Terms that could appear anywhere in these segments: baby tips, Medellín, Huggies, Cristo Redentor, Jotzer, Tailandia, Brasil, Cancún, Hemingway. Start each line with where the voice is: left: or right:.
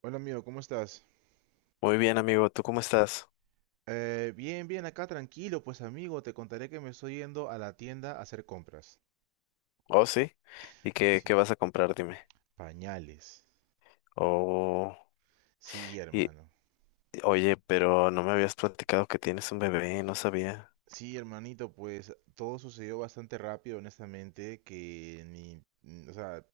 right: Hola amigo, ¿cómo estás?
left: Muy bien, amigo, ¿tú cómo estás?
right: Bien, bien, acá tranquilo, pues amigo, te contaré que me estoy yendo a la tienda a hacer compras.
left: Oh, sí. ¿Y qué
right: Sí,
left: vas a comprar? Dime.
right: pañales.
left: Oh,
right: Sí,
left: y
right: hermano.
left: oye, pero no me habías platicado que tienes un bebé, no sabía.
right: Sí, hermanito, pues todo sucedió bastante rápido, honestamente, que ni, mm, o sea,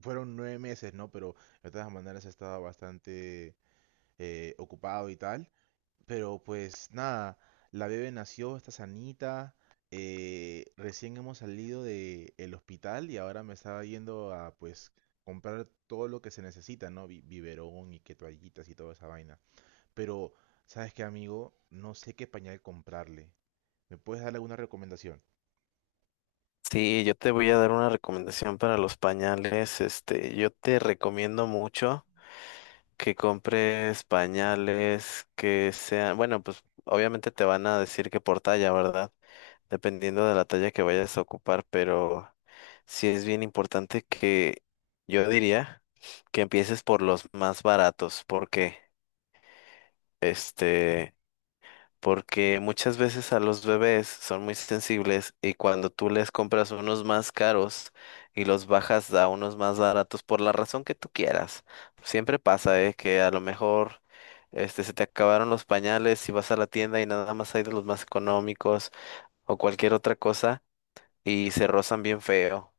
right: fueron 9 meses, ¿no? Pero de todas maneras estaba bastante ocupado y tal. Pero pues nada, la bebé nació, está sanita. Recién hemos salido de el hospital y ahora me estaba yendo a pues comprar todo lo que se necesita, ¿no? Biberón y que toallitas y toda esa vaina. Pero, ¿sabes qué, amigo? No sé qué pañal comprarle. ¿Me puedes dar alguna recomendación?
left: Sí, yo te voy a dar una recomendación para los pañales. Yo te recomiendo mucho que compres pañales que sean, bueno, pues obviamente te van a decir que por talla, ¿verdad? Dependiendo de la talla que vayas a ocupar, pero sí es bien importante que yo diría que empieces por los más baratos, porque este, porque muchas veces a los bebés son muy sensibles y cuando tú les compras unos más caros y los bajas a unos más baratos por la razón que tú quieras, siempre pasa, que a lo mejor se te acabaron los pañales y vas a la tienda y nada más hay de los más económicos o cualquier otra cosa y se rozan bien feo.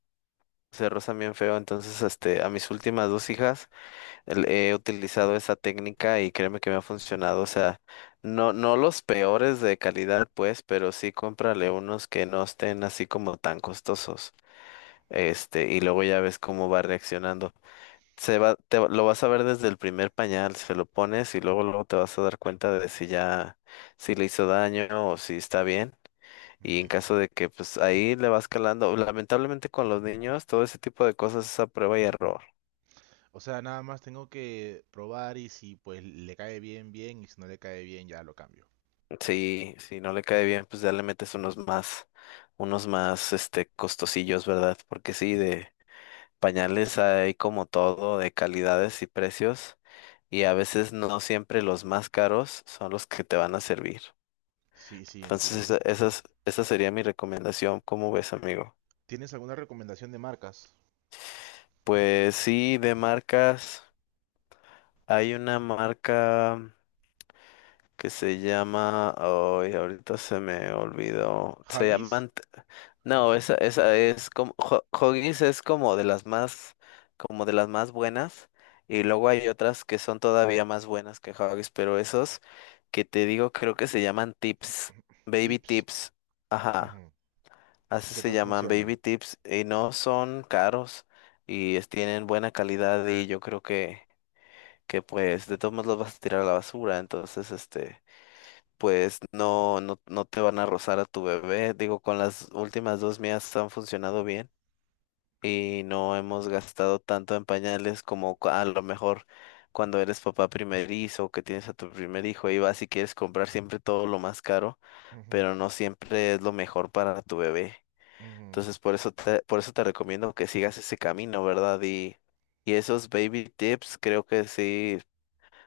left: Se rozan bien feo. Entonces, a mis últimas dos hijas he utilizado esa técnica y créeme que me ha funcionado. O sea, no, no los peores de calidad, pues, pero sí cómprale unos que no estén así como tan costosos. Y luego ya ves cómo va reaccionando. Se va, te, va- Lo vas a ver desde el primer pañal, se lo pones y luego, luego te vas a dar cuenta de si le hizo daño o si está bien. Y
right: Ujú.
left: en caso de que pues ahí le vas calando, lamentablemente con los niños todo ese tipo de cosas es a prueba y error.
right: O sea, nada más tengo que probar y si pues le cae bien, bien, y si no le cae bien, ya lo cambio.
left: Sí, si no le cae bien, pues ya le metes unos más costosillos, ¿verdad? Porque sí, de pañales hay como todo, de calidades y precios, y a veces no siempre los más caros son los que te van a servir.
right: Sí, sí,
left: Entonces,
right: entiendo.
left: esa sería mi recomendación. ¿Cómo ves, amigo?
right: ¿Tienes alguna recomendación de marcas?
left: Pues sí, de marcas, hay una marca que se llama, ay, ahorita se me olvidó,
right: Huggies,
left: no, esa es como, Huggies es como de las más buenas, y luego hay otras que son todavía más buenas que Huggies, pero esos que te digo creo que se llaman tips, baby
right: Tips.
left: tips, ajá,
right: Ujú. ¿Y
left: así
right: qué
left: se
right: tal
left: llaman baby
right: funcionan?
left: tips, y no son caros, tienen buena calidad, y yo creo que pues, de todos modos los vas a tirar a la basura, entonces, pues no, no, no te van a rozar a tu bebé. Digo, con las últimas dos mías han funcionado bien y
right: Ujú,
left: no hemos gastado tanto en pañales como a lo mejor cuando eres papá primerizo, que tienes a tu primer hijo y vas y quieres comprar siempre todo lo más caro,
right: ujú,
left: pero no siempre es lo mejor para tu bebé.
right: ujú.
left: Entonces, por eso te recomiendo que sigas ese camino, ¿verdad? Y esos baby tips creo que sí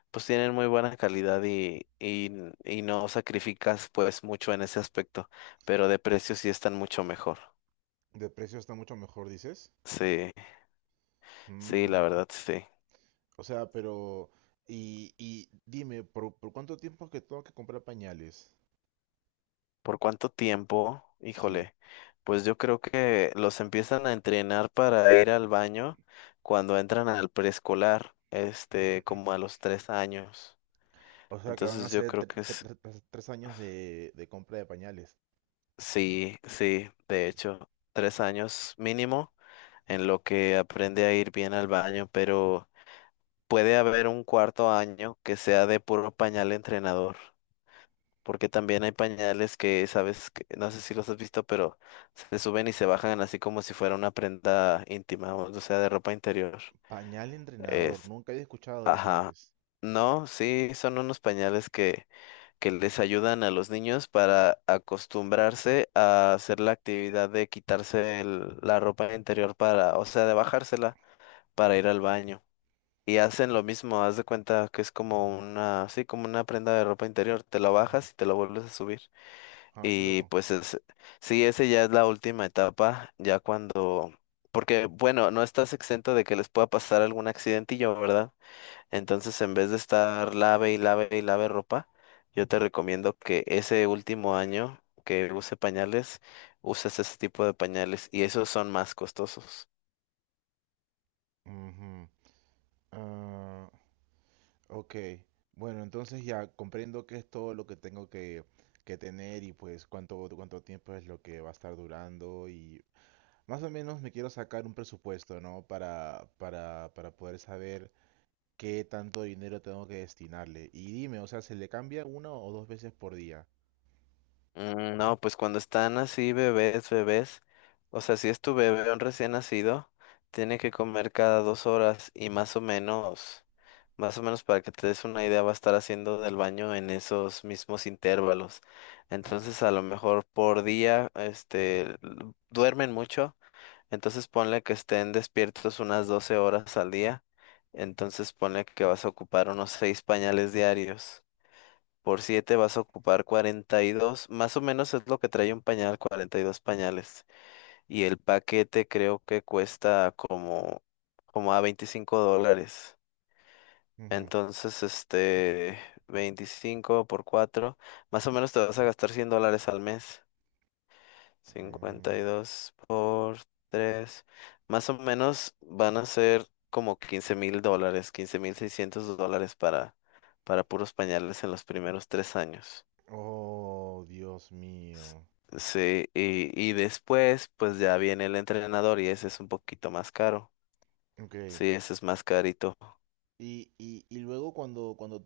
left: pues tienen muy buena calidad y no sacrificas pues mucho en ese aspecto, pero de precio sí están mucho mejor.
right: De precio está mucho mejor, dices.
left: Sí, sí, la
right: Mm,
left: verdad sí.
right: O sea, pero... Y dime, ¿por cuánto tiempo es que tengo que comprar pañales?
left: ¿Por cuánto tiempo?
right: Sí.
left: Híjole, pues yo creo que los empiezan a entrenar para ir al baño cuando entran al preescolar, como a los 3 años.
right: O sea, que van a
left: Entonces yo
right: ser
left: creo
right: tre-
left: que
right: tre-
left: es,
right: tre- tres tres años de compra de pañales.
left: sí, sí, de
right: Uy,
left: hecho, 3 años mínimo en lo que aprende a ir bien al baño, pero puede haber un cuarto año que sea de puro pañal entrenador, porque también hay pañales que sabes, que, no sé si los has visto, pero se suben y se bajan así como si fuera una prenda íntima, o sea, de ropa interior.
right: pañal entrenador,
left: Es,
right: nunca había escuchado de eso
left: ajá.
right: antes.
left: No, sí, son unos pañales que les ayudan a los niños para acostumbrarse a hacer la actividad de quitarse la ropa interior para, o sea, de bajársela para ir al baño. Y hacen lo mismo, haz de cuenta que es como una, sí, como una prenda de ropa interior, te la
right: Ujú.
left: bajas y te la vuelves a subir.
right: Ah, qué
left: Y
right: loco.
left: pues es, sí, ese ya es la última etapa, ya cuando, porque bueno, no estás exento de que les pueda pasar algún accidentillo, ¿verdad? Entonces, en vez de estar lave y lave y lave ropa, yo te recomiendo que ese último año que use pañales, uses ese tipo de pañales y esos son más costosos.
right: Ujú. Ah, ok, bueno, entonces ya comprendo que es todo lo que tengo que tener y pues cuánto tiempo es lo que va a estar durando y más o menos me quiero sacar un presupuesto, ¿no? Para poder saber qué tanto dinero tengo que destinarle. Y dime, o sea, ¿se le cambia una o dos veces por día?
left: No, pues cuando están así bebés, bebés, o sea, si es tu bebé un recién nacido, tiene que comer cada 2 horas y más o menos para que te des una idea, va a estar haciendo del baño en esos mismos intervalos. Entonces, a lo mejor por día, duermen mucho, entonces ponle que estén despiertos unas 12 horas al día, entonces ponle que vas a ocupar unos 6 pañales diarios. Por 7 vas a ocupar 42. Más o menos es lo que trae un pañal, 42 pañales. Y el paquete creo que cuesta como, como a $25.
right: Ujú.
left: Entonces, 25 por 4, más o menos te vas a gastar $100 al mes. Cincuenta y
right: Mm.
left: dos por 3, más o menos van a ser como $15,000, $15,600 para puros pañales en los primeros 3 años.
right: Oh, Dios mío.
left: Sí, y después pues ya viene el entrenador y ese es un poquito más caro.
right: Ok,
left: Sí, ese es más carito.
right: y luego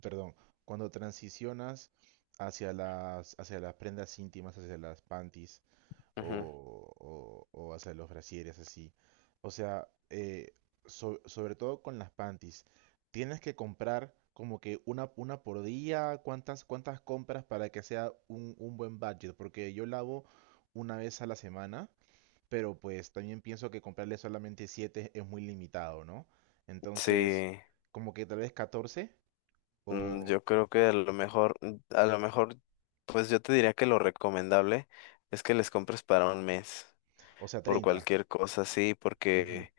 right: perdón, cuando transicionas hacia las prendas íntimas, hacia las panties
left: Ujú.
right: o hacia los brasieres así. O sea, sobre todo con las panties, tienes que comprar como que una por día, cuántas compras para que sea un buen budget, porque yo lavo una vez a la semana, pero pues también pienso que comprarle solamente 7 es muy limitado, ¿no? Entonces,
left: Sí,
right: como que tal vez 14 o,
left: yo creo que a lo mejor, pues yo te diría que lo recomendable es que les compres para un mes,
right: O sea,
left: por
right: 30.
left: cualquier cosa sí
right: Ujú.
left: porque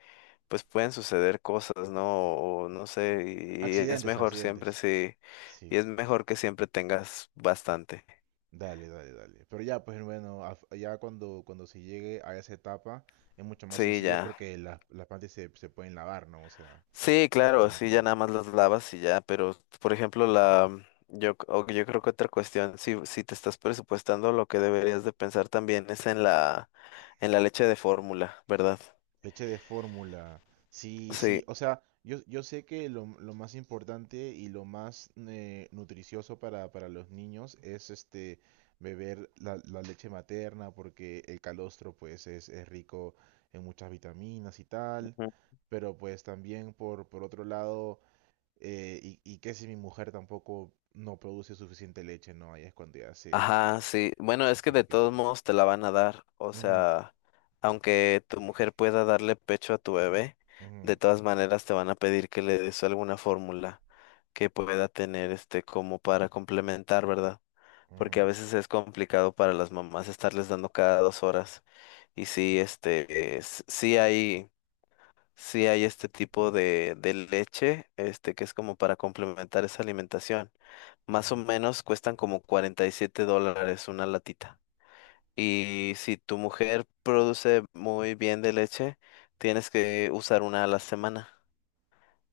left: pues pueden suceder cosas, ¿no? O, no sé, y es
right: Accidentes,
left: mejor siempre
right: accidentes.
left: sí, y
right: Sí,
left: es mejor que siempre tengas bastante.
right: dale, dale, dale. Pero ya, pues bueno, ya cuando se llegue a esa etapa es mucho más
left: Sí,
right: sencillo
left: ya.
right: porque las plantas se pueden lavar, ¿no? O sea,
left: Sí,
right: sin
left: claro,
right: ningún
left: sí, ya
right: problema.
left: nada más las lavas y ya, pero por ejemplo, la mm, yo, c- o yo creo que otra cuestión, si te estás presupuestando, lo que deberías de pensar también es en en la leche de fórmula, ¿verdad?
right: Leche de fórmula. Sí,
left: Sí,
right: sí. O sea, yo sé que lo más importante y lo más nutricioso para los niños es este beber la leche materna porque el calostro pues es rico en muchas vitaminas y tal.
left: ujú,
right: Pero pues también por otro lado, y que si mi mujer tampoco no produce suficiente leche, ¿no? Ahí es cuando ya se,
left: ajá, sí. Bueno, es que
right: se le
left: de
right: queda.
left: todos modos te la van a dar, o
right: Ujú,
left: sea, aunque tu mujer pueda darle pecho a tu bebé,
right: ujú,
left: de todas maneras te van a pedir que le des alguna fórmula que pueda tener como para complementar, ¿verdad? Porque a
right: ujú,
left: veces es complicado para las mamás estarles dando cada 2 horas. Y sí, sí hay, este tipo de leche, que es como para complementar esa alimentación. Más o
right: ujú,
left: menos cuestan como $47 una latita. Y si tu mujer produce muy bien de leche, tienes
right: ujú.
left: que usar una a la semana.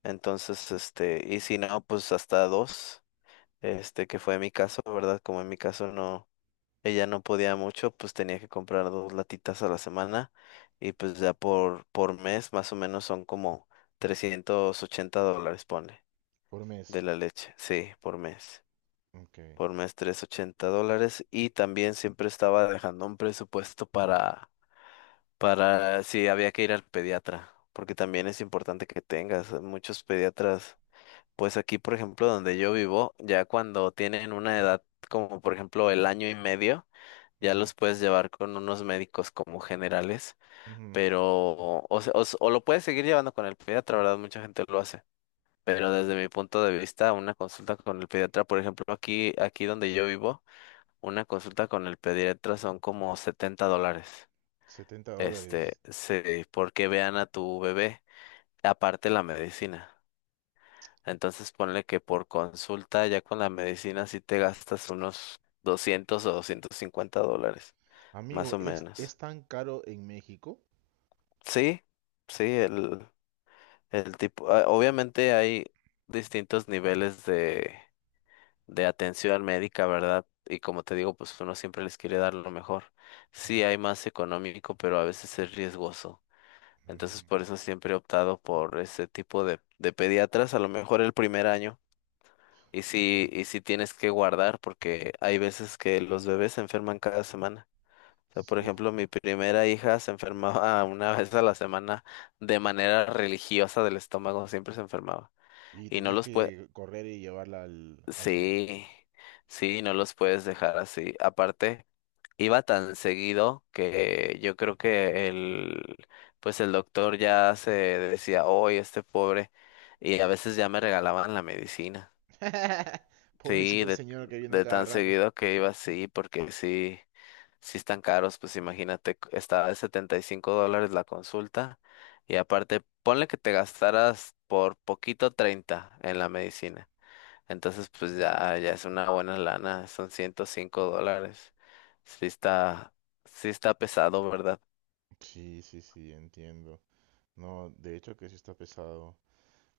left: Entonces, y si no, pues hasta dos, que fue mi caso, ¿verdad? Como en mi caso no, ella no podía mucho, pues tenía que comprar dos latitas a la semana y pues ya por mes más o menos son como $380, pone,
right: Por mes.
left: de la leche, sí, por mes.
right: Ok.
left: Por mes $380 y también siempre estaba dejando un presupuesto para si había que ir al pediatra, porque también es importante que tengas muchos pediatras. Pues aquí, por ejemplo, donde yo vivo, ya cuando tienen una edad como por ejemplo el año y medio, ya los puedes llevar con unos médicos como generales,
right: Ujú,
left: pero o lo puedes seguir llevando con el pediatra, ¿verdad? Mucha gente lo hace. Pero desde mi punto de vista, una consulta con el pediatra, por ejemplo, aquí donde yo vivo, una consulta con el pediatra son como $70.
right: setenta dólares.
left: Sí, porque vean a tu bebé, aparte la medicina. Entonces ponle que por consulta ya con la medicina sí te gastas unos 200 o $250,
right: Amigo,
left: más o
right: ¿es
left: menos.
right: tan caro en México?
left: Sí, sí, el tipo, ah, obviamente hay distintos niveles de atención médica, ¿verdad? Y como te digo, pues uno siempre les quiere dar lo mejor.
right: Ujú,
left: Sí, hay más económico, pero a veces es riesgoso.
right: ujú,
left: Entonces, por eso siempre he optado por ese tipo de pediatras, a lo mejor el primer año.
right: ok.
left: Y sí tienes que guardar, porque hay veces que los bebés se enferman cada semana. O sea,
right: S-
left: por
right: uf,
left: ejemplo, mi primera hija se enfermaba una vez a la semana de manera religiosa del estómago, siempre se enfermaba.
right: y
left: Y no
right: tenías
left: los puedes,
right: que correr y llevarla al médico.
left: sí, sí, no los puedes dejar así. Aparte, iba tan seguido que yo creo que el, pues el doctor ya se decía, hoy este pobre, y a veces ya me regalaban la medicina.
right: Pobrecito
left: Sí,
right: el señor que viene a
left: de
right: cada
left: tan
right: rato.
left: seguido que iba, sí, porque sí, sí están caros, pues imagínate, estaba de $75 la consulta y aparte, ponle que te gastaras por poquito 30 en la medicina, entonces pues ya, ya es una buena lana, son $105, sí está, sí está pesado, ¿verdad?
right: Sí, sí, sí, entiendo. No, de hecho que sí está pesado.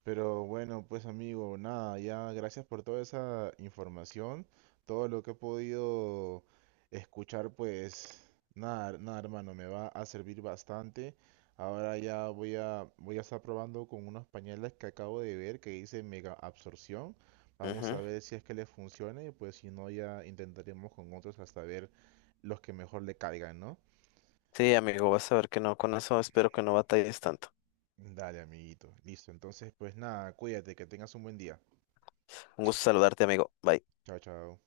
right: Pero bueno, pues amigo, nada, ya gracias por toda esa información, todo lo que he podido escuchar, pues nada, nada hermano, me va a servir bastante. Ahora ya voy a estar probando con unos pañales que acabo de ver que dice mega absorción. Vamos a
left: Ujú.
right: ver si es que les funciona y pues si no ya intentaremos con otros hasta ver los que mejor le caigan, ¿no?
left: Sí, amigo, vas a ver que no, con eso espero que no batalles tanto.
right: Dale, amiguito, listo. Entonces, pues nada, cuídate, que tengas un buen día.
left: Un gusto saludarte, amigo. Bye.
right: Chao, chao.